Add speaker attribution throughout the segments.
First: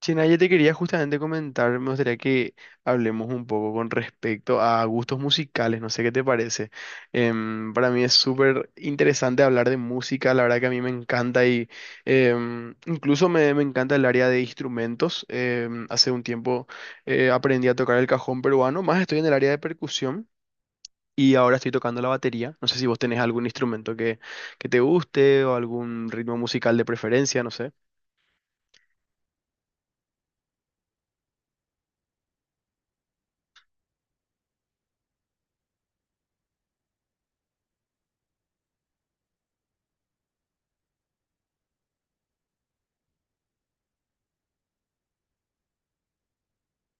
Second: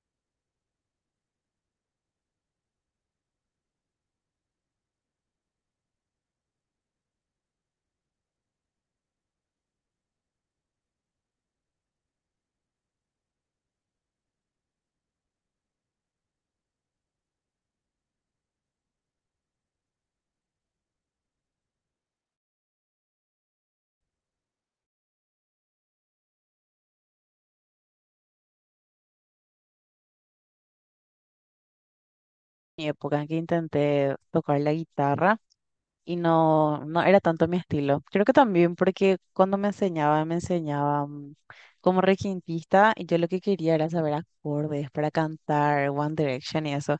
Speaker 1: Chena, yo te quería justamente comentar, me gustaría que hablemos un poco con respecto a gustos musicales, no sé qué te parece. Para mí es súper interesante hablar de música, la verdad que a mí me encanta y incluso me encanta el área de instrumentos. Hace un tiempo aprendí a tocar el cajón peruano, más estoy en el área de percusión y ahora estoy tocando la batería. No sé si vos tenés algún instrumento que te guste o algún ritmo musical de preferencia, no sé.
Speaker 2: Mi época en que intenté tocar la guitarra y no, no era tanto mi estilo. Creo que también porque cuando me enseñaba, como requintista y yo lo que quería era saber acordes para cantar One Direction y eso.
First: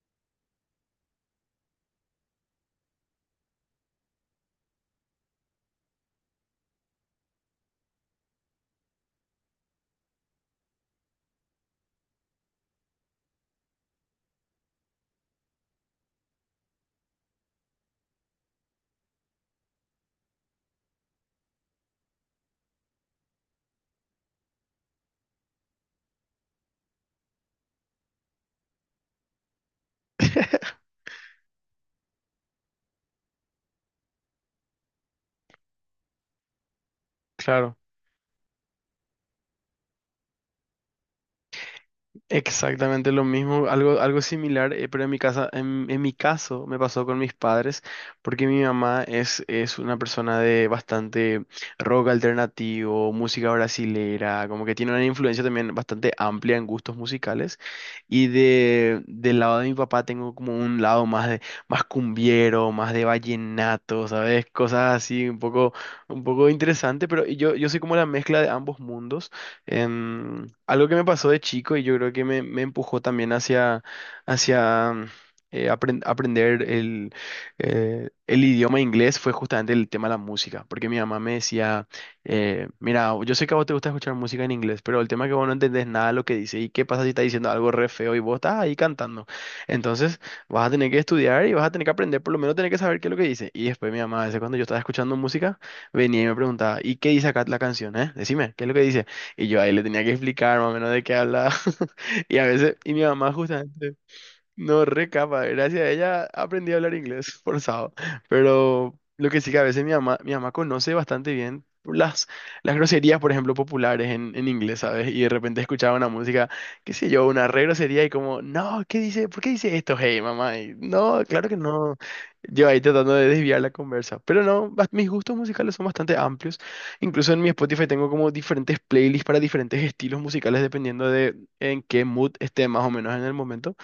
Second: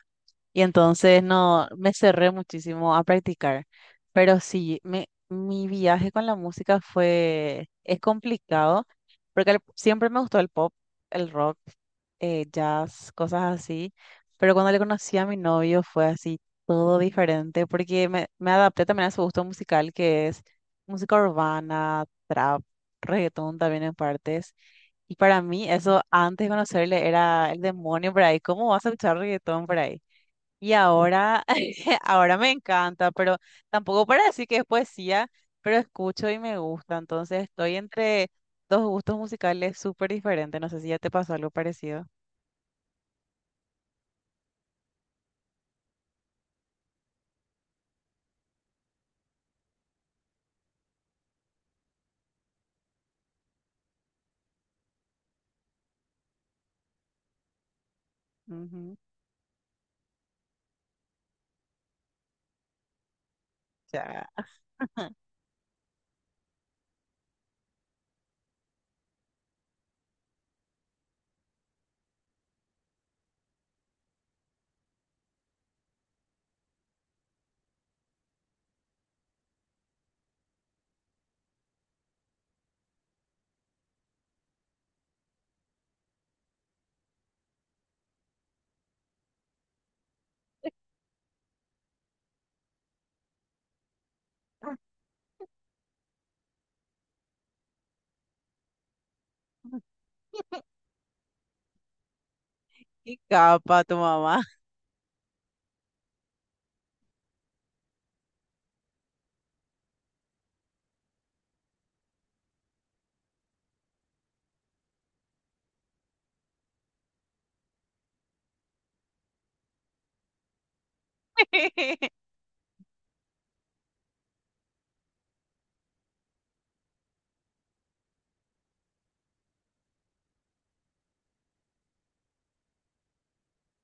Speaker 2: Y entonces no, me cerré muchísimo a practicar. Pero sí, mi viaje con la música es complicado, porque siempre me gustó el pop, el rock, jazz, cosas así. Pero cuando le conocí a mi novio fue así, todo diferente, porque me adapté también a su gusto musical, que es música urbana, trap, reggaetón también en partes. Y para mí eso, antes de conocerle, era el demonio por ahí. ¿Cómo vas a escuchar reggaetón por ahí? Y ahora, ahora me encanta, pero tampoco para decir que es poesía, pero escucho y me gusta. Entonces estoy
Speaker 1: Claro.
Speaker 2: entre dos gustos musicales súper diferentes. No sé si ya te pasó algo parecido.
Speaker 1: Exactamente lo mismo, algo similar, pero en mi casa, en mi caso me pasó con mis padres, porque mi mamá es una persona de bastante rock alternativo, música brasilera, como que tiene una influencia también bastante amplia en gustos musicales, y
Speaker 2: Ujú.
Speaker 1: del lado de mi papá tengo como un lado más de, más cumbiero, más de vallenato, ¿sabes?
Speaker 2: Ya.
Speaker 1: Cosas así, un poco interesante, pero yo soy como la mezcla de ambos mundos. Algo que me pasó de chico y yo creo que me empujó también hacia, hacia aprender el idioma inglés fue justamente el tema de la música, porque mi mamá me decía, mira, yo sé que a vos te gusta escuchar música en inglés, pero el tema es que vos no entendés nada de lo que dice y qué pasa si está diciendo algo re feo y vos estás ahí cantando. Entonces vas a tener que estudiar y vas a tener que aprender, por lo menos tener que saber qué es lo que dice. Y después mi mamá, a veces cuando yo estaba escuchando música, venía y me preguntaba, ¿y qué dice acá la canción, eh? Decime, ¿qué es lo que dice? Y yo ahí le tenía que explicar más o menos de qué hablaba. Y a veces, y mi
Speaker 2: Qué
Speaker 1: mamá
Speaker 2: capa
Speaker 1: justamente,
Speaker 2: tu mamá.
Speaker 1: no, re capa. Gracias a ella aprendí a hablar inglés forzado. Pero lo que sí que a veces mi mamá conoce bastante bien las groserías, por ejemplo, populares en inglés, ¿sabes? Y de repente escuchaba una música, qué sé yo, una re grosería y como, no, ¿qué dice? ¿Por qué dice esto? Hey, mamá. Y, no, claro que no. Yo ahí tratando de desviar la conversa. Pero no, mis gustos musicales son bastante amplios. Incluso en mi Spotify tengo como diferentes playlists para diferentes estilos musicales dependiendo de en qué mood esté más o menos en el momento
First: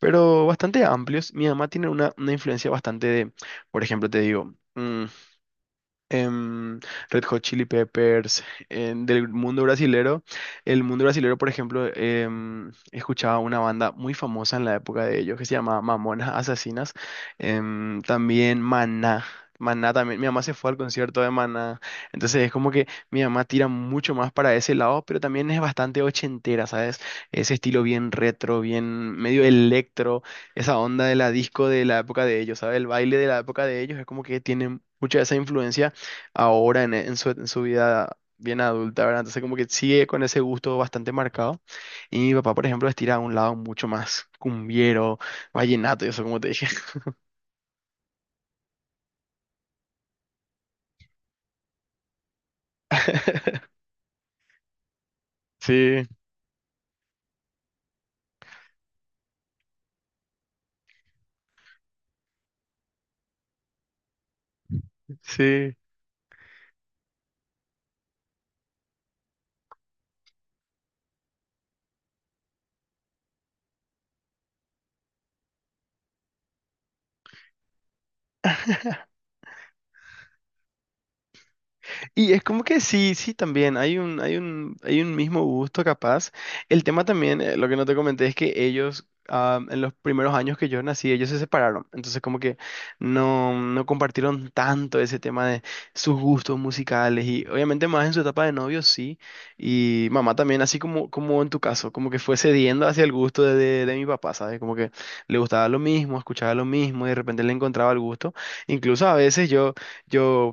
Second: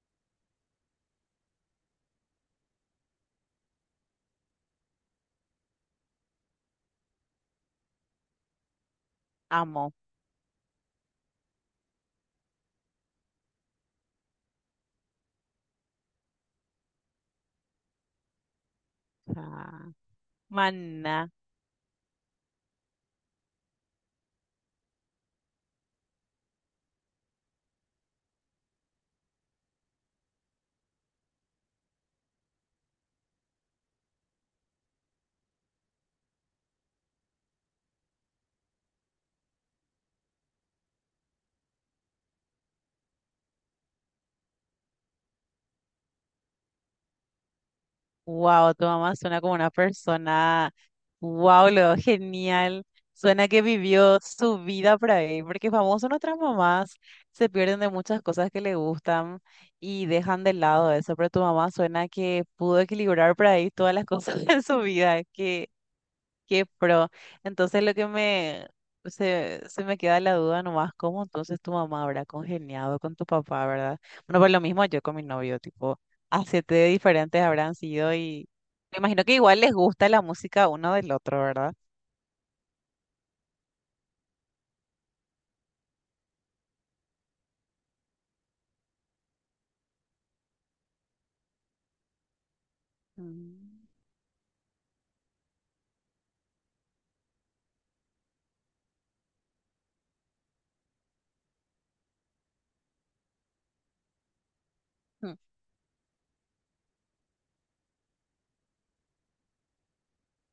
Speaker 1: pero bastante amplios. Mi mamá tiene una influencia bastante de, por ejemplo, te digo, em, Red Hot Chili Peppers, del mundo
Speaker 2: Amo.
Speaker 1: brasilero. El mundo brasilero, por ejemplo, escuchaba una banda muy famosa en la época de ellos que se llamaba Mamonas Asesinas. También Maná.
Speaker 2: Ah,
Speaker 1: Maná también, mi mamá se fue al concierto
Speaker 2: Maná.
Speaker 1: de Maná, entonces es como que mi mamá tira mucho más para ese lado, pero también es bastante ochentera, ¿sabes? Ese estilo bien retro, bien medio electro, esa onda de la disco de la época de ellos, ¿sabes? El baile de la época de ellos es como que tiene mucha de esa influencia ahora en su vida bien adulta, ¿verdad? Entonces como que sigue con ese gusto bastante marcado. Y mi papá, por ejemplo, estira a un lado mucho más cumbiero, vallenato y eso, como te dije.
Speaker 2: Wow, tu mamá suena como una persona. Wow, lo genial. Suena que vivió su vida por ahí, porque
Speaker 1: Sí,
Speaker 2: famoso nuestras mamás se pierden de muchas cosas que le gustan y dejan de lado eso, pero tu mamá suena que pudo equilibrar por ahí todas las cosas en su vida, que
Speaker 1: sí.
Speaker 2: qué pro. Entonces lo que se me queda la duda nomás, ¿cómo entonces tu mamá habrá congeniado con tu papá, verdad? Bueno, pues lo mismo yo con mi novio, tipo, a siete diferentes habrán sido y me imagino que igual les gusta la música uno del otro, ¿verdad?
Speaker 1: Y es como que sí, sí, también hay un mismo gusto capaz. El tema también, lo que no te comenté es que ellos, ah, en los primeros años que yo nací, ellos se separaron. Entonces como que
Speaker 2: Mm.
Speaker 1: no compartieron tanto ese tema de sus gustos musicales y obviamente más en su etapa de novio, sí. Y mamá también, así como, como en tu caso, como que fue cediendo hacia el gusto de mi papá, ¿sabes? Como que le gustaba lo mismo, escuchaba lo mismo y de repente le encontraba el gusto. Incluso a veces yo... Yo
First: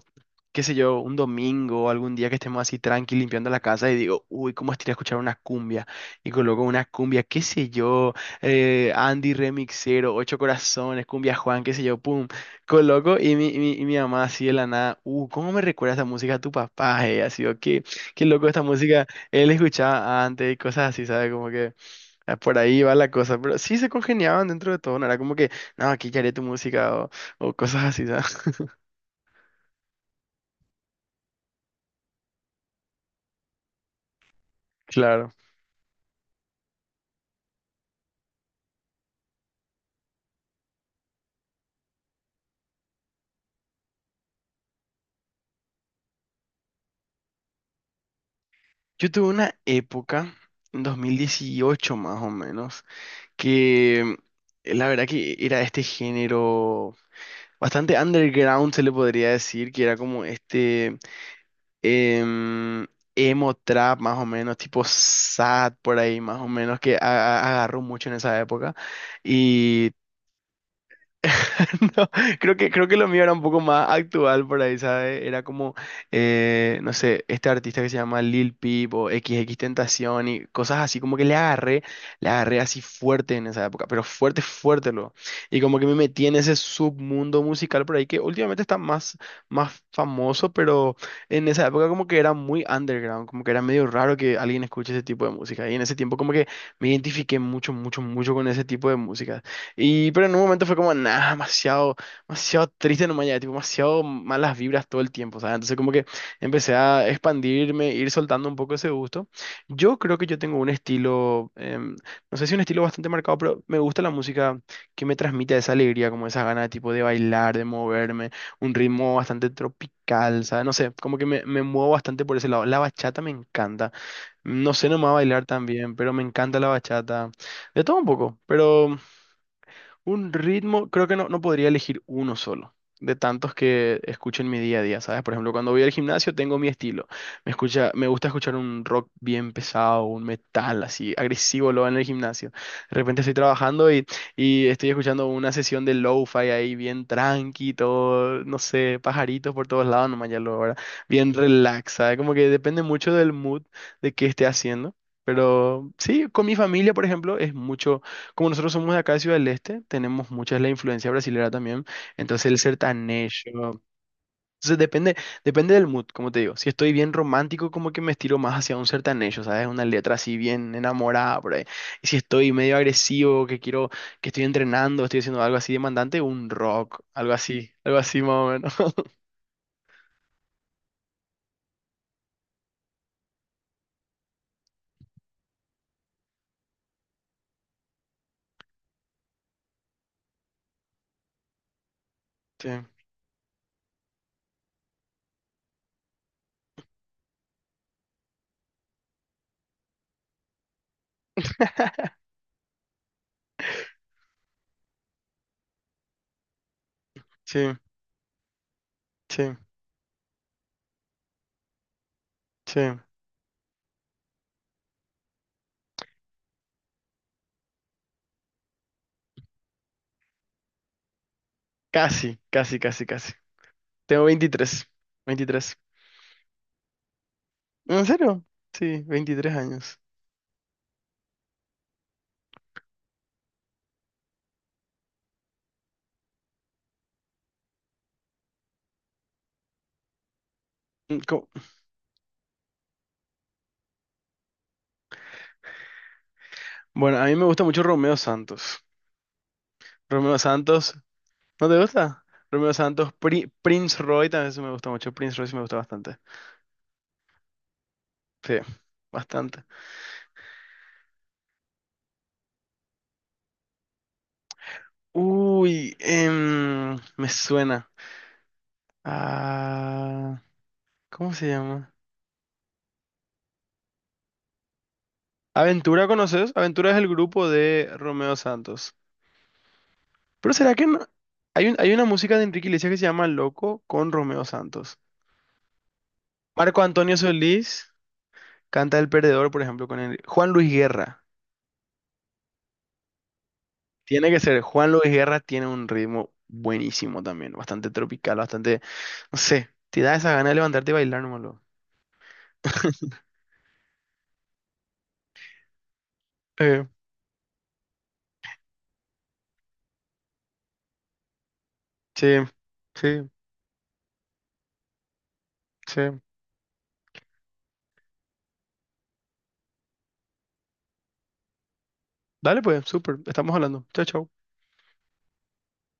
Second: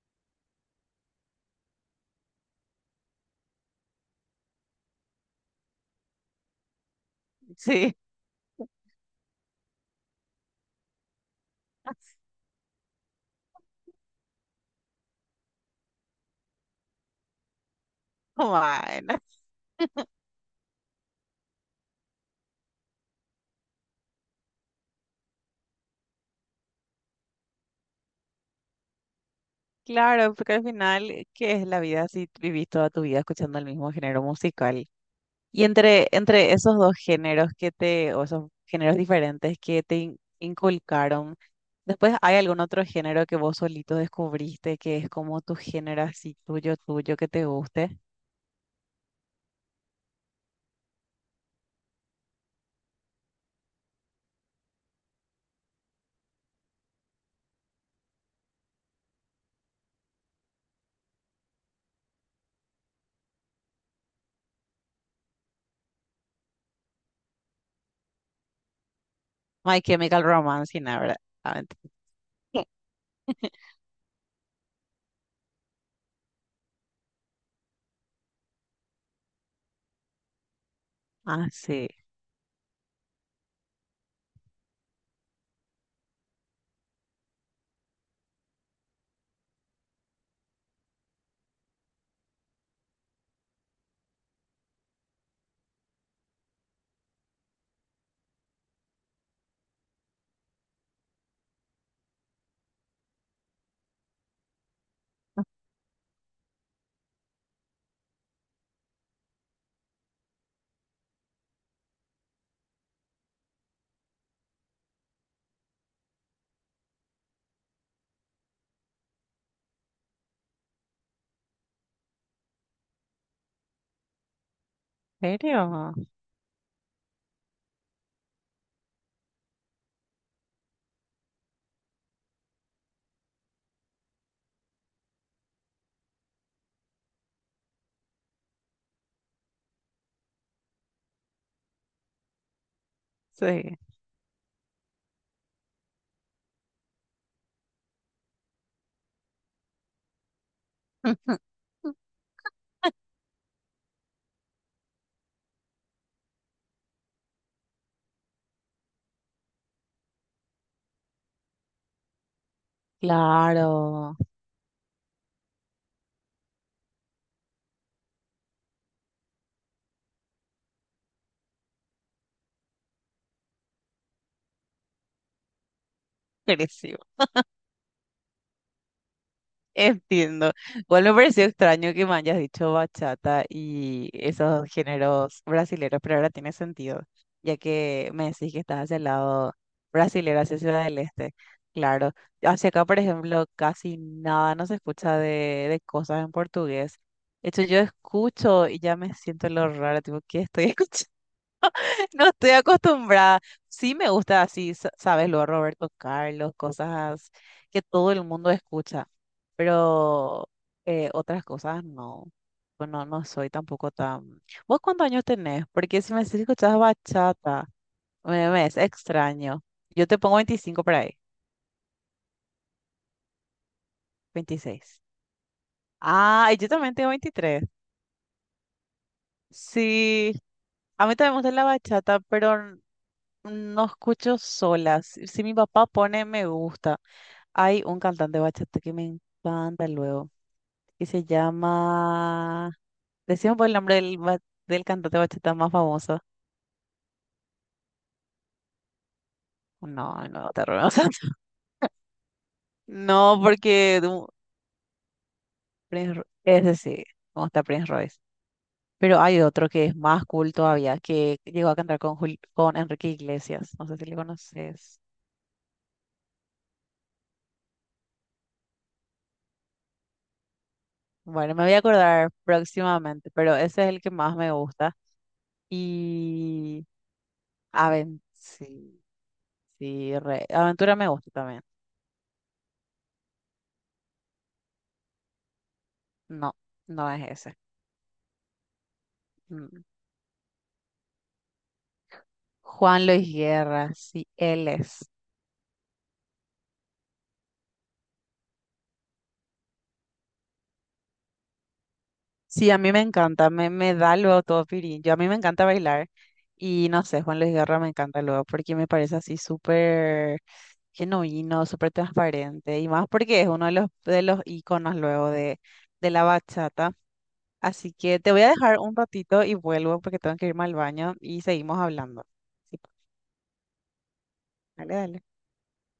Speaker 1: qué sé yo, un domingo, o algún día que estemos así tranqui limpiando la casa y digo, uy, cómo estaría escuchar una cumbia. Y coloco una cumbia, qué sé
Speaker 2: Sí.
Speaker 1: yo, Andy Remixero, Ocho Corazones, Cumbia Juan, qué sé yo, pum. Coloco y mi mamá así de la nada, ¿cómo me recuerda esta música a tu papá? ¿Eh? Así, o qué, qué loco esta música,
Speaker 2: Bueno,
Speaker 1: él escuchaba antes y cosas así, ¿sabes? Como que ah, por ahí va la cosa, pero sí se congeniaban dentro de todo, no era como que, no, aquí ya haré tu música o cosas así, ¿sabes?
Speaker 2: claro, porque al final, ¿qué es la vida si vivís toda tu vida escuchando el mismo género musical?
Speaker 1: Claro.
Speaker 2: Y entre esos dos géneros que te, o esos géneros diferentes que te inculcaron, después hay algún otro género que vos solito descubriste que es como tu género así tuyo, tuyo, que te guste.
Speaker 1: Yo tuve una época, en 2018 más o menos, que la verdad que era este género bastante underground, se le podría decir, que era como este em, emo trap más o menos, tipo sad por ahí más o menos, que agarró mucho en esa época.
Speaker 2: My Chemical Romance, y nada, ¿verdad? Ah,
Speaker 1: No, creo creo que lo mío era un poco más actual por ahí, ¿sabes? Era como, no sé, este artista que se llama Lil Peep o XXXTentacion y cosas así, como que
Speaker 2: ah, sí.
Speaker 1: le agarré así fuerte en esa época, pero fuerte, fuerte luego. Y como que me metí en ese submundo musical por ahí que últimamente está más, más famoso, pero en esa época como que era muy underground, como que era medio raro que alguien escuche ese tipo de música. Y en ese tiempo como que me identifiqué mucho, mucho, mucho con ese tipo de música. Y, pero en un momento fue como, nada, demasiado, demasiado triste nomás ya, tipo, demasiado malas vibras todo el tiempo, ¿sabes? Entonces como que empecé a expandirme, ir soltando un poco ese gusto. Yo creo que yo tengo un estilo, no sé si un estilo bastante marcado, pero me gusta la música que me transmite esa alegría, como esas ganas, tipo, de bailar, de moverme, un ritmo bastante tropical, ¿sabes? No sé, como que me muevo bastante por ese lado. La bachata me encanta. No sé nomás
Speaker 2: ¿En
Speaker 1: bailar tan bien,
Speaker 2: serio?
Speaker 1: pero me encanta la bachata. De todo un poco, pero... Un ritmo, creo que no, no podría elegir uno solo, de tantos que escucho en mi día a día, ¿sabes? Por ejemplo, cuando voy al gimnasio tengo mi estilo. Me gusta escuchar un rock bien pesado, un metal así, agresivo lo en el gimnasio. De repente estoy
Speaker 2: Sí.
Speaker 1: trabajando y estoy escuchando una sesión de lo-fi ahí bien tranqui, todo, no sé, pajaritos por todos lados, nomás ya lo ahora. Bien relax, ¿sabes? Como que depende mucho del mood de qué esté haciendo. Pero sí, con mi familia, por ejemplo, es mucho como nosotros somos de acá de Ciudad del Este, tenemos mucha la influencia brasilera también. Entonces el sertanejo.
Speaker 2: Claro.
Speaker 1: Entonces depende, depende del mood, como te digo. Si estoy bien romántico, como que me estiro más hacia un sertanejo, ¿sabes? Una letra así bien enamorada por ahí. Y si estoy medio agresivo, que quiero, que estoy entrenando, estoy haciendo algo así demandante, un
Speaker 2: Crecí
Speaker 1: rock, algo así más o menos.
Speaker 2: Entiendo. Igual me pareció extraño que me hayas dicho bachata y esos géneros brasileros, pero ahora tiene sentido, ya que me decís que estás hacia el lado brasilero, hacia Ciudad del Este. Claro. Hacia acá, por ejemplo, casi nada no se escucha de cosas en portugués. De hecho, yo escucho y ya me siento lo raro, tipo, ¿qué estoy escuchando? No estoy acostumbrada. Sí me gusta así, sabes, lo Roberto Carlos, cosas
Speaker 1: Sí, sí,
Speaker 2: que todo el mundo escucha,
Speaker 1: sí,
Speaker 2: pero otras cosas no.
Speaker 1: sí.
Speaker 2: Bueno, no soy tampoco tan... ¿Vos cuántos años tenés? Porque si me decís que escuchás bachata, me es extraño. Yo te pongo 25 por ahí,
Speaker 1: Casi, casi, casi, casi. Tengo 23
Speaker 2: 26.
Speaker 1: 23
Speaker 2: Ah, y yo también tengo 23.
Speaker 1: ¿En serio? Sí, 23 años.
Speaker 2: Sí, a mí también me gusta la bachata, pero no escucho solas. Si mi papá pone me gusta, hay un cantante bachata que me encanta luego, que se llama... Decimos por el nombre del, del cantante bachata más famoso.
Speaker 1: Bueno, a mí me gusta mucho Romeo Santos.
Speaker 2: No,
Speaker 1: Romeo
Speaker 2: no, te
Speaker 1: Santos,
Speaker 2: arruinas.
Speaker 1: ¿no te gusta? Romeo Santos,
Speaker 2: No, porque
Speaker 1: Prince Roy también sí me gusta mucho. Prince Roy sí me gusta
Speaker 2: Prince,
Speaker 1: bastante.
Speaker 2: Ese sí, como está Prince Royce.
Speaker 1: Sí,
Speaker 2: Pero hay
Speaker 1: bastante.
Speaker 2: otro que es más cool todavía, que llegó a cantar con, con Enrique Iglesias. No sé si le conoces.
Speaker 1: Uy, me suena. Ah, ¿cómo se
Speaker 2: Bueno, me voy a
Speaker 1: llama?
Speaker 2: acordar próximamente, pero ese es el que más me gusta.
Speaker 1: Aventura, ¿conoces?
Speaker 2: Y
Speaker 1: Aventura es el grupo de Romeo Santos.
Speaker 2: Sí,
Speaker 1: Pero ¿será que
Speaker 2: Aventura
Speaker 1: no?
Speaker 2: me gusta también.
Speaker 1: Hay una música de Enrique Iglesias que se llama Loco con Romeo Santos.
Speaker 2: No,
Speaker 1: Marco
Speaker 2: no
Speaker 1: Antonio
Speaker 2: es ese.
Speaker 1: Solís canta El Perdedor, por
Speaker 2: Mm.
Speaker 1: ejemplo, Juan Luis Guerra.
Speaker 2: Juan Luis Guerra, sí,
Speaker 1: Tiene que ser.
Speaker 2: él
Speaker 1: Juan Luis
Speaker 2: es.
Speaker 1: Guerra tiene un ritmo buenísimo también, bastante tropical, bastante, no sé, te da esa gana de levantarte y bailar nomás. Luego.
Speaker 2: Sí, a mí me encanta, me da luego todo pirín. Yo a mí me encanta bailar
Speaker 1: Eh,
Speaker 2: y no sé, Juan Luis Guerra me encanta luego porque me parece así súper genuino, súper
Speaker 1: sí,
Speaker 2: transparente y más
Speaker 1: sí,
Speaker 2: porque es uno de de los íconos luego
Speaker 1: sí.
Speaker 2: de la bachata. Así que te voy a dejar un ratito y vuelvo porque tengo que irme al baño y seguimos hablando.
Speaker 1: Dale
Speaker 2: Sí,
Speaker 1: pues,
Speaker 2: pues,
Speaker 1: súper, estamos hablando. Chao, chao.
Speaker 2: dale, dale.